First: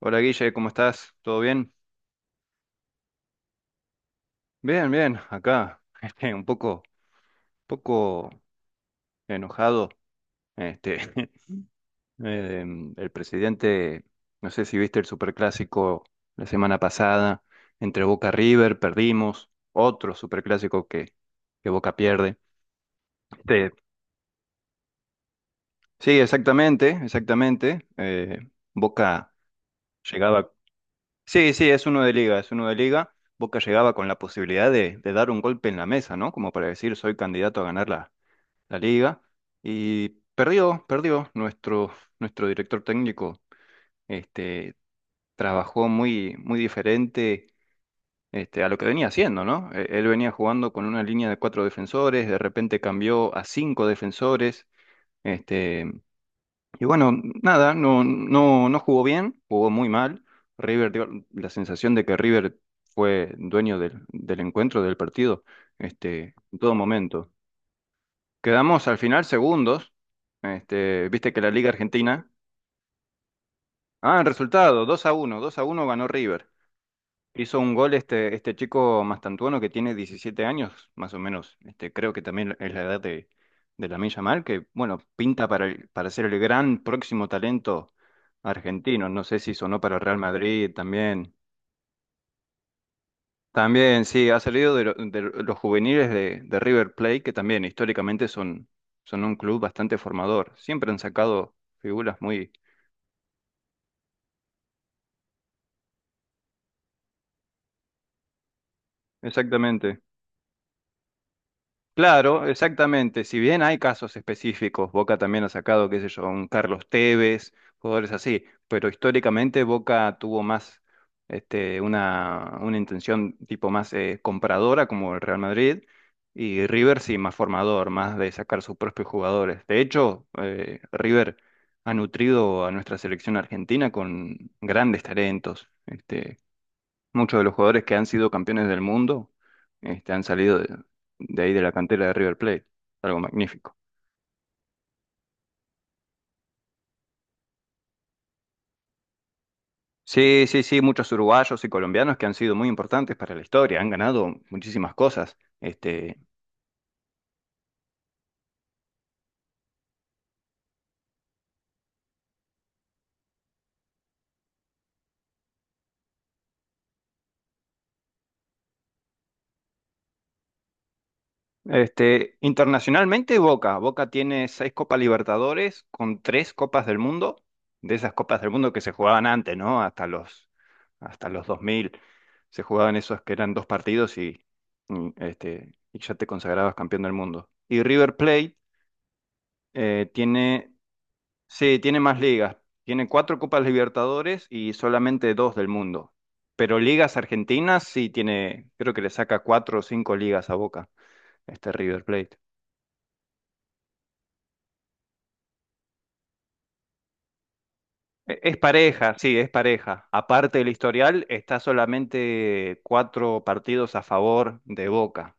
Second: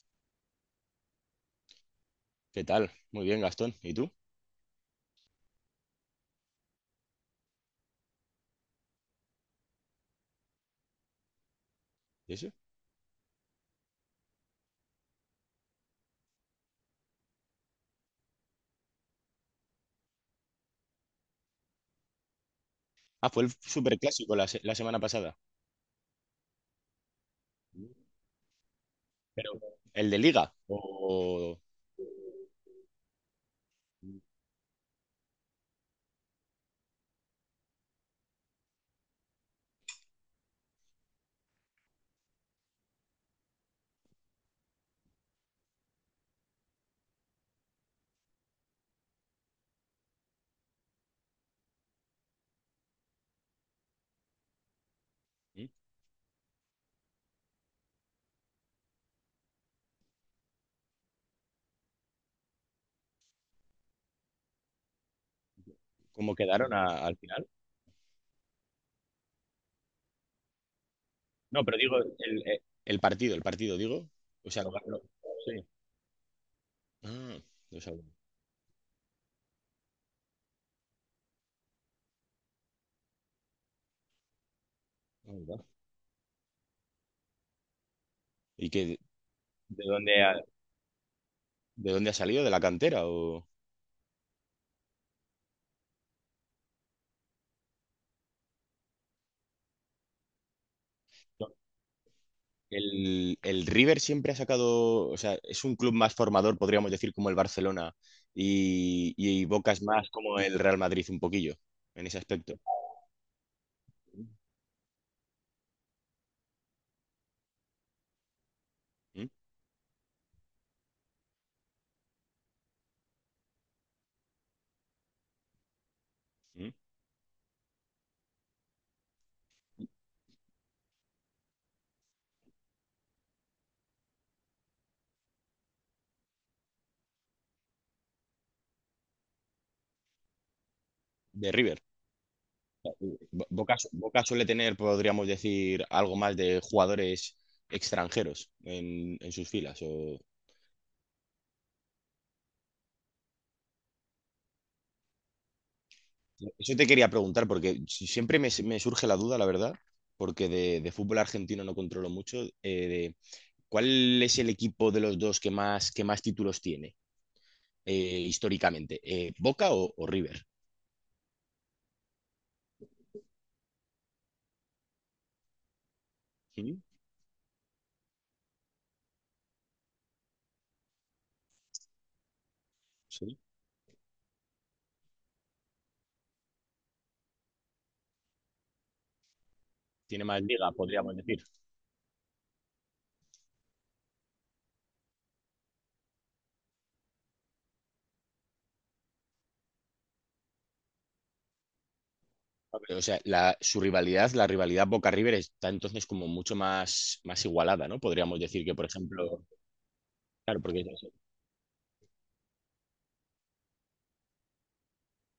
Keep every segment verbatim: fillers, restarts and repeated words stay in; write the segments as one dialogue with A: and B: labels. A: Hola Guille, ¿cómo estás? ¿Todo bien?
B: ¿Qué tal? Muy bien, Gastón. ¿Y tú?
A: Bien, bien, acá. este, un poco, poco enojado. Este,
B: ¿Y eso?
A: em, el presidente, no sé si viste el superclásico la semana pasada, entre Boca River, perdimos, otro superclásico que, que Boca pierde.
B: Ah, fue el
A: Este,
B: superclásico la, se- la semana pasada.
A: sí, exactamente, exactamente. eh, Boca
B: Pero, ¿el de
A: llegaba.
B: Liga?
A: Sí,
B: ¿O
A: sí, es uno de liga, es uno de liga. Boca llegaba con la posibilidad de, de dar un golpe en la mesa, ¿no? Como para decir, soy candidato a ganar la la liga y perdió, perdió nuestro, nuestro director técnico. Este, trabajó muy, muy diferente este, a lo que venía haciendo, ¿no? Eh, Él venía jugando con una línea de cuatro defensores, de repente cambió a cinco defensores.
B: ¿Mm?
A: Este, y bueno, nada, no, no, no jugó bien, jugó muy mal. River dio la sensación de que River fue dueño del, del encuentro, del partido, este,
B: ¿Cómo
A: en
B: quedaron
A: todo
B: a- al
A: momento.
B: final?
A: Quedamos al final segundos. Este, viste que la
B: No,
A: Liga
B: pero digo,
A: Argentina.
B: el, eh, el partido, el partido, digo.
A: Ah, el
B: O sea, lo
A: resultado,
B: ganó.
A: dos a uno dos a
B: Sí.
A: uno ganó River.
B: Ah,
A: Hizo un
B: no
A: gol
B: sabía.
A: este, este chico Mastantuono que tiene diecisiete años, más o menos. Este, creo que también es la edad de, de Lamine Yamal, que bueno,
B: Ah,
A: pinta
B: mira.
A: para, el- para ser el gran próximo talento
B: ¿Y qué,
A: argentino. No sé si sonó
B: de
A: para Real
B: dónde ha,
A: Madrid también.
B: de dónde ha salido? ¿De la cantera? ¿O...?
A: También, sí, ha salido de, lo- de los juveniles de, de River Plate, que también históricamente son, son un club bastante formador. Siempre han sacado figuras muy.
B: El, el River siempre ha sacado, o sea, es un club más formador, podríamos decir, como el Barcelona, y, y Boca es
A: Exactamente.
B: más como el Real Madrid un poquillo, en ese
A: Claro,
B: aspecto.
A: exactamente. Si bien hay casos específicos, Boca también ha sacado, qué sé yo, un Carlos Tevez, jugadores así, pero
B: ¿Mm?
A: históricamente Boca tuvo más este, una, una intención tipo más eh, compradora como el Real Madrid y
B: ¿Mm?
A: River sí, más formador, más de sacar sus propios jugadores. De hecho, eh, River ha nutrido a nuestra selección argentina con grandes talentos. Este, Muchos de los jugadores que han sido campeones del mundo, este, han salido de, de ahí
B: De
A: de la
B: River.
A: cantera de River Plate. Algo
B: Bo-
A: magnífico.
B: Boca, su- Boca suele tener, podríamos decir, algo más de jugadores extranjeros en, en sus filas. O-
A: Sí, sí, sí, muchos uruguayos y colombianos que han sido muy importantes para la historia, han ganado muchísimas cosas. Este,
B: Eso te quería preguntar, porque si- siempre me, me surge la duda, la verdad, porque de, de fútbol argentino no controlo mucho, eh, de cuál es el equipo de los dos que más, que más títulos tiene. Eh, históricamente, eh, Boca o, o River.
A: Este, internacionalmente, Boca. Boca tiene seis Copas Libertadores con tres
B: Sí,
A: Copas del Mundo, de esas Copas del Mundo que se jugaban antes, ¿no? Hasta los, hasta los dos mil se jugaban esos que
B: sí.
A: eran dos partidos y, y, este, y ya te consagrabas campeón del mundo. Y River Plate eh,
B: Tiene más liga,
A: tiene,
B: podríamos decir.
A: sí, tiene más ligas. Tiene cuatro Copas Libertadores y solamente dos del mundo. Pero ligas argentinas sí tiene, creo que le saca cuatro o cinco ligas a Boca, este River Plate.
B: O sea, la- su rivalidad, la rivalidad Boca-River está entonces como mucho más, más igualada, ¿no? Podríamos
A: E- Es
B: decir que, por
A: pareja, sí,
B: ejemplo,
A: es pareja. Aparte
B: claro,
A: del
B: porque... es eso.
A: historial, está solamente cuatro partidos a favor de Boca.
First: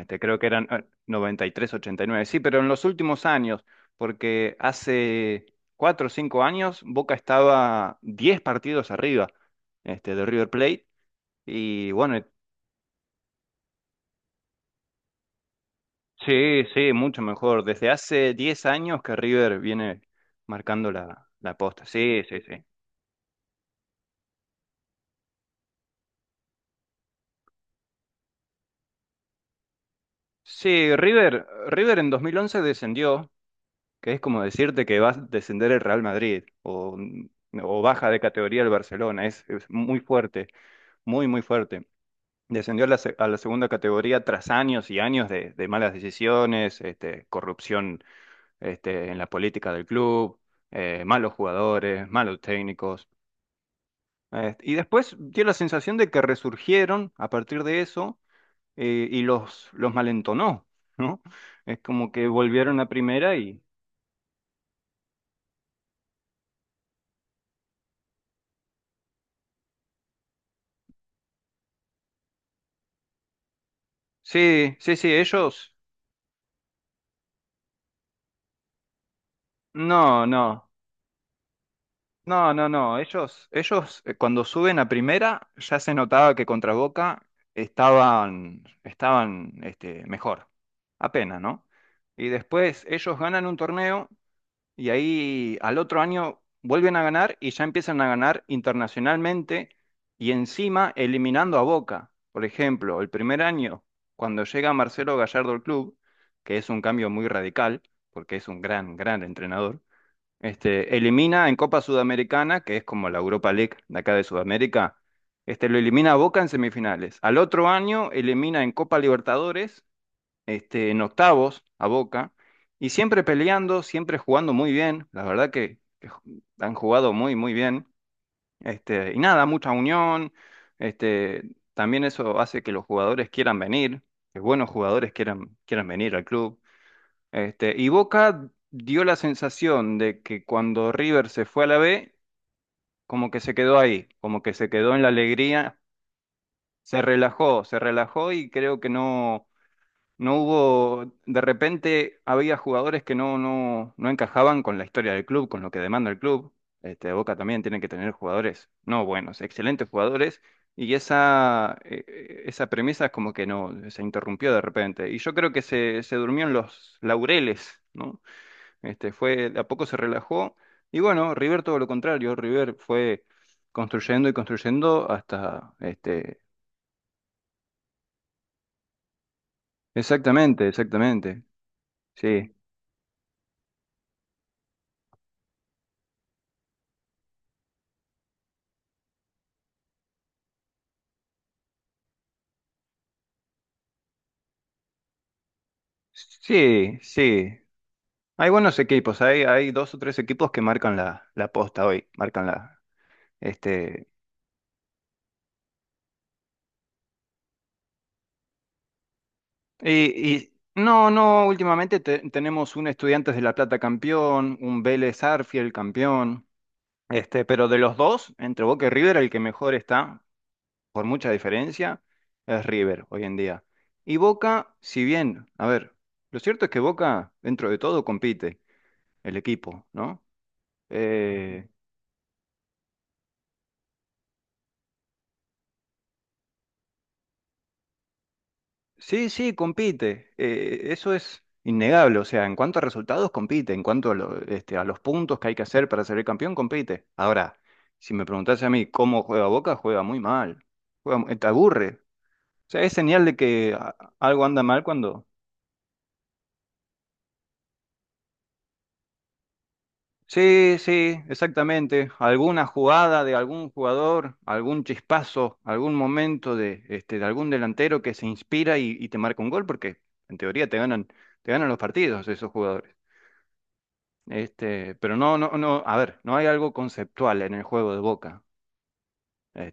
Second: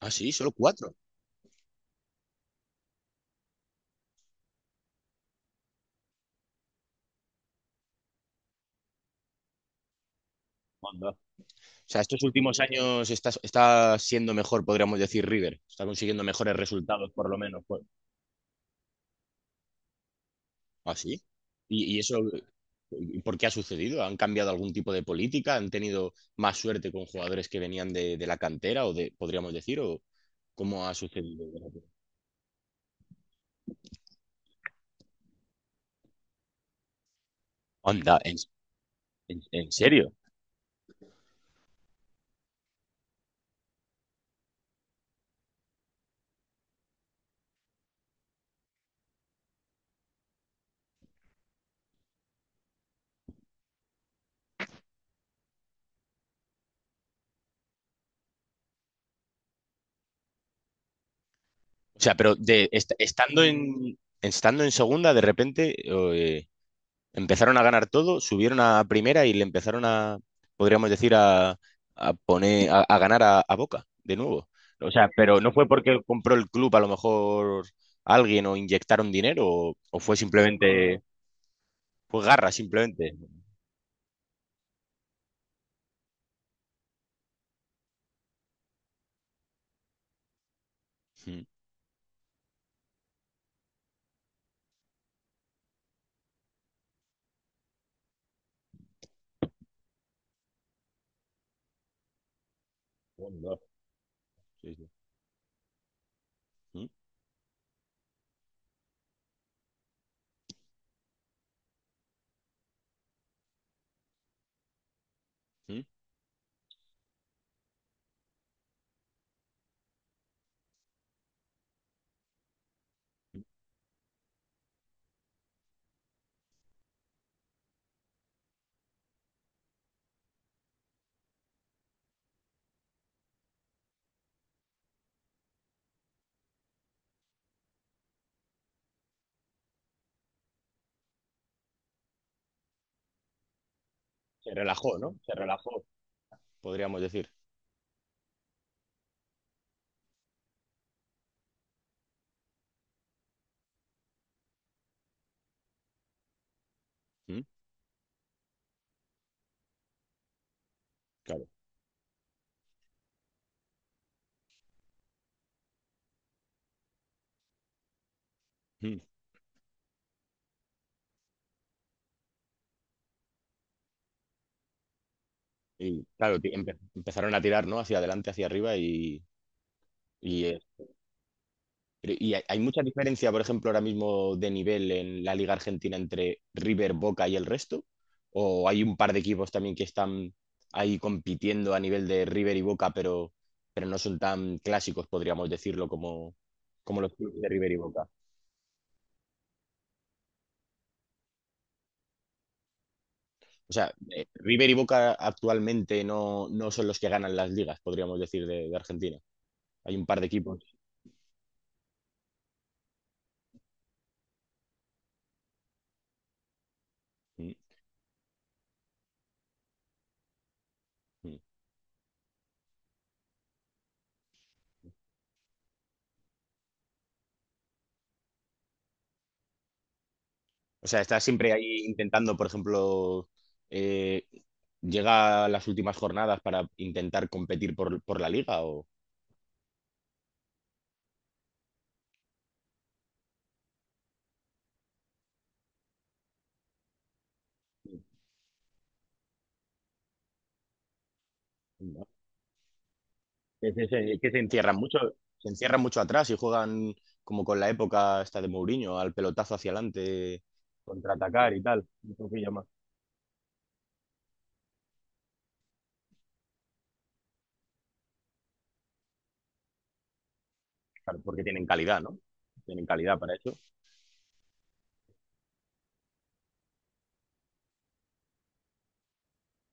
B: Ah, sí,
A: creo que
B: solo
A: eran eh,
B: cuatro.
A: noventa y tres ochenta y nueve, Sí, pero en los últimos años, porque hace cuatro o cinco años Boca estaba diez partidos arriba, este, de River Plate.
B: Onda. O
A: Y
B: sea,
A: bueno,
B: estos últimos años está, está siendo mejor, podríamos decir, River. Está consiguiendo mejores
A: sí, sí,
B: resultados,
A: mucho
B: por lo menos,
A: mejor.
B: pues.
A: Desde hace diez años que River viene marcando
B: Ah, sí.
A: la, la posta.
B: Y, y eso
A: Sí, sí, sí.
B: ¿por qué ha sucedido? ¿Han cambiado algún tipo de política? ¿Han tenido más suerte con jugadores que venían de, de la cantera o de, podríamos decir, o cómo
A: Sí,
B: ha sucedido?
A: River, River en dos mil once descendió que es como decirte que va a descender el Real Madrid o, mm, o baja
B: Onda,
A: de
B: en,
A: categoría el Barcelona.
B: en-
A: Es, es
B: en
A: muy
B: serio.
A: fuerte, muy, muy fuerte. Descendió a la, se- a la segunda categoría tras años y años de, de malas decisiones, este, corrupción este, en la política del club, eh, malos jugadores, malos técnicos. Eh, y después dio la sensación de que resurgieron a partir de eso eh, y los, los malentonó, ¿no? Es
B: O
A: como
B: sea,
A: que
B: pero de,
A: volvieron a
B: est-
A: primera
B: estando
A: y.
B: en, estando en segunda, de repente eh, empezaron a ganar todo, subieron a primera y le empezaron a, podríamos decir, a, a poner, a, a ganar a, a Boca de nuevo.
A: Sí,
B: O
A: sí,
B: sea,
A: sí,
B: pero no fue
A: ellos
B: porque compró el club a lo mejor alguien o inyectaron dinero o o fue
A: No, no,
B: simplemente pues garra,
A: no, no, no.
B: simplemente.
A: Ellos, ellos eh, cuando suben a primera ya se notaba que contra Boca estaban, estaban este, mejor, apenas, ¿no? Y después ellos ganan un torneo y ahí al otro año vuelven a ganar y ya empiezan a ganar internacionalmente y encima eliminando a Boca. Por ejemplo, el primer año, cuando llega
B: Sí, sí.
A: Marcelo Gallardo al club, que es un
B: Mm,
A: cambio muy radical, porque es un gran, gran entrenador. Este, elimina en Copa Sudamericana, que es como la Europa League de acá de Sudamérica, este, lo
B: mm,
A: elimina a Boca en semifinales. Al otro año elimina en Copa Libertadores, este, en octavos a Boca, y siempre
B: mm.
A: peleando, siempre jugando muy bien. La verdad que, que ju- han jugado muy, muy bien. Este, y nada, mucha unión. Este, también eso hace que los jugadores quieran venir, que buenos jugadores quieran, quieran venir al club. Este, y Boca dio la sensación de que cuando River se fue a la B, como que se quedó ahí, como que
B: Se
A: se quedó
B: relajó,
A: en la
B: ¿no? Se
A: alegría,
B: relajó, podríamos
A: se
B: decir.
A: relajó, se relajó y creo que no, no hubo, de repente había jugadores que no, no, no encajaban con la historia del club, con lo que demanda el club. Este, Boca
B: Mm,
A: también tiene que tener jugadores, no buenos, excelentes jugadores, y
B: claro.
A: esa, eh, eh, esa premisa es como que no, se interrumpió de repente. Y yo creo que se, se durmió en los laureles, ¿no?
B: Mm.
A: Este, fue, a poco se relajó. Y bueno, River todo lo contrario. River fue construyendo y construyendo hasta,
B: Y
A: este,
B: claro, ti- empe- empezaron a tirar, ¿no? Hacia adelante, hacia arriba y, y, eh,
A: exactamente, exactamente.
B: pero- y hay,
A: Sí,
B: hay mucha diferencia, por ejemplo, ahora mismo de nivel en la Liga Argentina entre River, Boca y el resto. ¿O hay un par de equipos también que están ahí compitiendo a nivel de River y Boca, pero, pero no son tan clásicos, podríamos decirlo, como,
A: sí,
B: como los clubes de
A: sí.
B: River y Boca?
A: Hay buenos equipos. Hay, hay dos o tres equipos que marcan la, la posta hoy. Marcan la,
B: O sea,
A: este.
B: eh, River y Boca actualmente no, no son los que ganan las ligas, podríamos decir, de, de Argentina. Hay un par de
A: Y, y
B: equipos.
A: no, no, últimamente te- tenemos un Estudiantes de La Plata campeón, un Vélez Arfiel campeón. Este,
B: Mm,
A: pero de los dos, entre Boca y River, el que mejor está, por mucha
B: mm.
A: diferencia, es River hoy en día. Y Boca, si bien, a ver, lo cierto es que Boca, dentro de todo, compite el equipo, ¿no?
B: O sea, está siempre
A: Eh,
B: ahí intentando, por ejemplo, eh, llega a las últimas jornadas para intentar competir por, por la liga o
A: sí, sí, compite. eh, eso es innegable. O sea, en cuanto a resultados, compite. En cuanto a, lo- este, a los puntos que hay que hacer para ser el campeón, compite. Ahora, si me preguntase a mí cómo juega Boca, juega muy mal. Juega, mu- te aburre.
B: ¿no?
A: O sea, es señal de que
B: Es
A: a-
B: ese- que se
A: algo anda
B: encierran
A: mal.
B: mucho,
A: cuando
B: se encierran mucho atrás y juegan como con la época esta de Mourinho, al pelotazo hacia adelante,
A: Sí, sí,
B: contraatacar y tal.
A: exactamente.
B: Un poquillo
A: Alguna
B: más.
A: jugada de algún jugador, algún chispazo, algún momento de, este, de algún delantero que se inspira y, y te marca un gol, porque en teoría te ganan,
B: Claro, porque
A: te
B: tienen
A: ganan los
B: calidad, ¿no?
A: partidos esos
B: Tienen
A: jugadores.
B: calidad para eso.
A: Este, pero no, no, no, a ver, no hay algo conceptual en el juego de Boca.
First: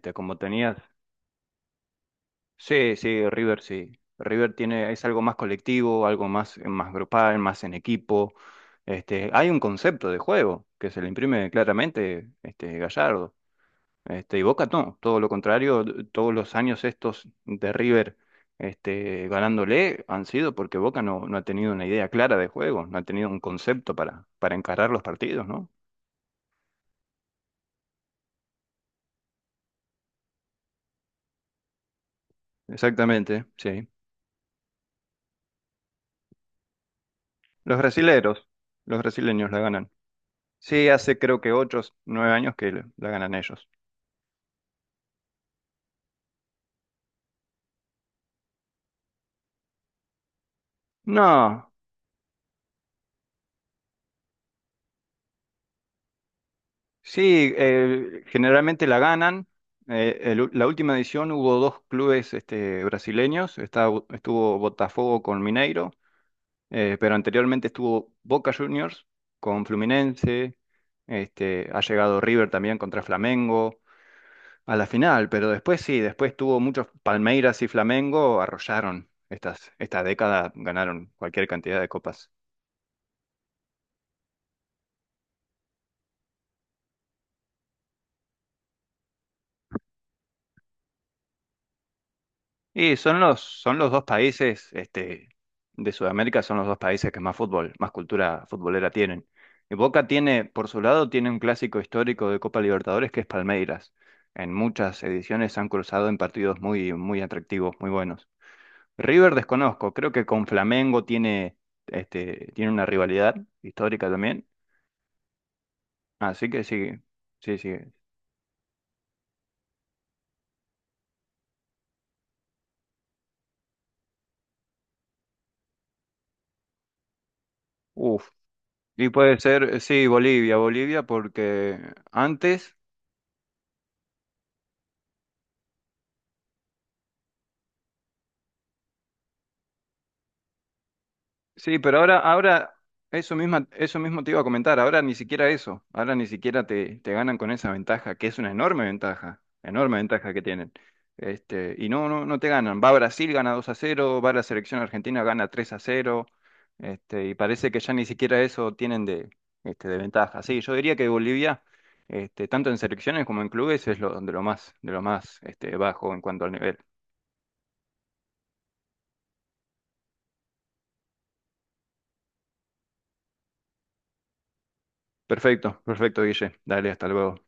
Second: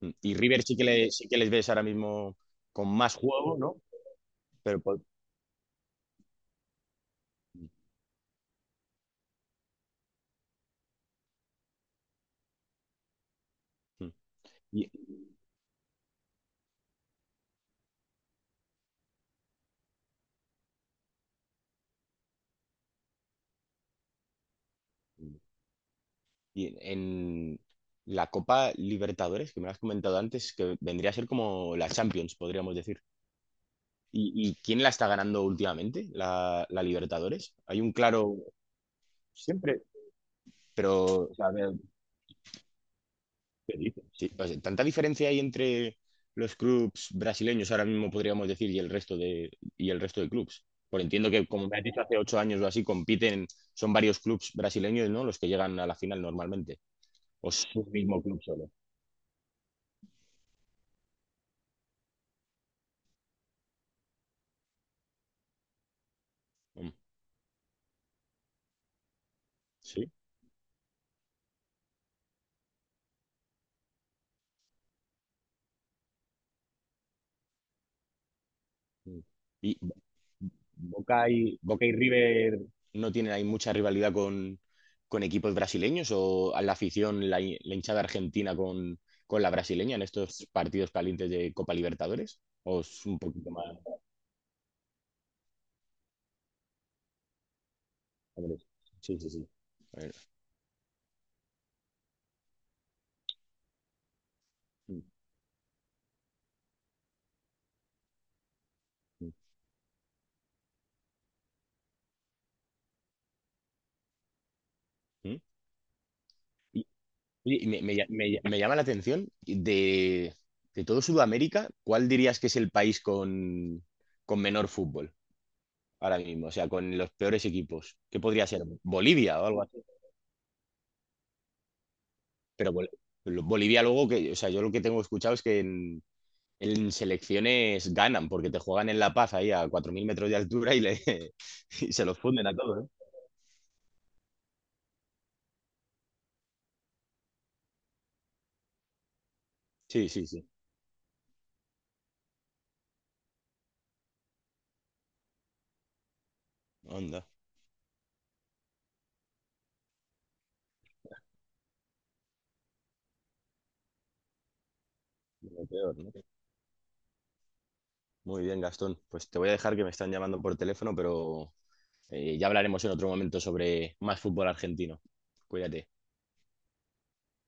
B: Mm. Y
A: como
B: River
A: tenías.
B: sí que, le- sí que les ves ahora mismo con
A: Sí,
B: más
A: sí,
B: juego,
A: River
B: ¿no?
A: sí. River
B: Pero
A: tiene,
B: po-
A: es algo más colectivo, algo más, más grupal, más en equipo. Este, hay un concepto de juego que se le imprime claramente, este, Gallardo.
B: Mm.
A: Este, y Boca
B: Y,
A: no, todo lo contrario, todos los años estos de River este, ganándole han sido porque Boca no, no ha tenido una idea clara de juego, no ha tenido un concepto para, para encarar los partidos, ¿no?
B: y en la Copa Libertadores, que me lo has comentado antes, que vendría a ser como la Champions, podríamos decir.
A: Exactamente, sí.
B: ¿Y, y quién la está ganando últimamente? La, la Libertadores.
A: Los
B: Hay un claro
A: brasileros, los brasileños la
B: siempre,
A: ganan. Sí, hace
B: pero o
A: creo
B: sea,
A: que ocho, nueve años que la ganan ellos.
B: ¿qué dices? Sí, o sea, ¿tanta diferencia hay entre los clubs brasileños ahora mismo, podríamos decir, y el resto de, y el resto de clubs? Por entiendo que,
A: No,
B: como me has dicho, hace ocho años o así compiten, son varios clubs brasileños, ¿no? Los que llegan a la final normalmente. O
A: sí,
B: es un
A: eh,
B: mismo club solo.
A: generalmente la ganan. Eh, el la última edición hubo dos clubes este, brasileños, está- estuvo Botafogo con Mineiro.
B: Mm,
A: Eh, pero anteriormente estuvo Boca Juniors con
B: sí.
A: Fluminense, este, ha llegado River también contra Flamengo a la final, pero después sí, después tuvo muchos Palmeiras y Flamengo, arrollaron
B: Mm.
A: estas,
B: Y,
A: esta década, ganaron
B: Boca
A: cualquier
B: y,
A: cantidad
B: Boca
A: de
B: y
A: copas.
B: River no tienen ahí mucha rivalidad con, con equipos brasileños o a la afición, la, hi- la hinchada argentina con, con la brasileña en estos partidos calientes de Copa Libertadores? ¿O
A: Y
B: es un
A: son los,
B: poquito más?
A: son los dos países, este, de Sudamérica son los dos países que más fútbol, más cultura futbolera
B: Sí,
A: tienen.
B: sí, sí.
A: Y
B: A
A: Boca
B: ver.
A: tiene, por su lado, tiene un clásico histórico de Copa Libertadores que es Palmeiras. En
B: Mm,
A: muchas ediciones se han cruzado en partidos muy, muy atractivos, muy buenos.
B: mm,
A: River desconozco, creo que con Flamengo tiene, este, tiene una rivalidad histórica también.
B: mm.
A: Así que
B: Y,
A: sí, sí,
B: y
A: sí.
B: me, me lla- me lla- me llama la atención de, de todo Sudamérica, ¿cuál dirías que es el país con, con menor fútbol ahora mismo? O sea, con los peores equipos. ¿Qué
A: Uf.
B: podría ser?
A: Y puede
B: ¿Bolivia o algo
A: ser, sí, Bolivia, Bolivia, porque
B: pero
A: antes
B: Bol- Bolivia luego, que, o sea, yo lo que tengo escuchado es que en, en selecciones ganan, porque te juegan en La Paz ahí a cuatro mil metros de altura y, le,
A: Sí,
B: y
A: pero
B: se los
A: ahora,
B: funden a
A: ahora,
B: todos, ¿eh?
A: eso misma, eso mismo te iba a comentar, ahora ni siquiera eso, ahora ni siquiera te, te ganan con esa ventaja, que es una enorme ventaja, enorme
B: Sí, sí,
A: ventaja que
B: sí.
A: tienen. Este, y no, no, no te ganan. Va Brasil, gana dos a cero. va la selección argentina, gana tres a cero. este,
B: Onda.
A: y parece que ya ni siquiera eso tienen de, este, de ventaja. Sí, yo diría que Bolivia, este, tanto en selecciones como en clubes, es lo, de lo más, de lo más,
B: Lo
A: este,
B: peor, ¿no?
A: bajo en cuanto al nivel.
B: Muy bien, Gastón. Pues te voy a dejar que me están llamando por teléfono, pero eh, ya hablaremos en otro momento sobre más fútbol argentino.
A: Perfecto,
B: Cuídate.
A: perfecto, Guille. Dale, hasta luego.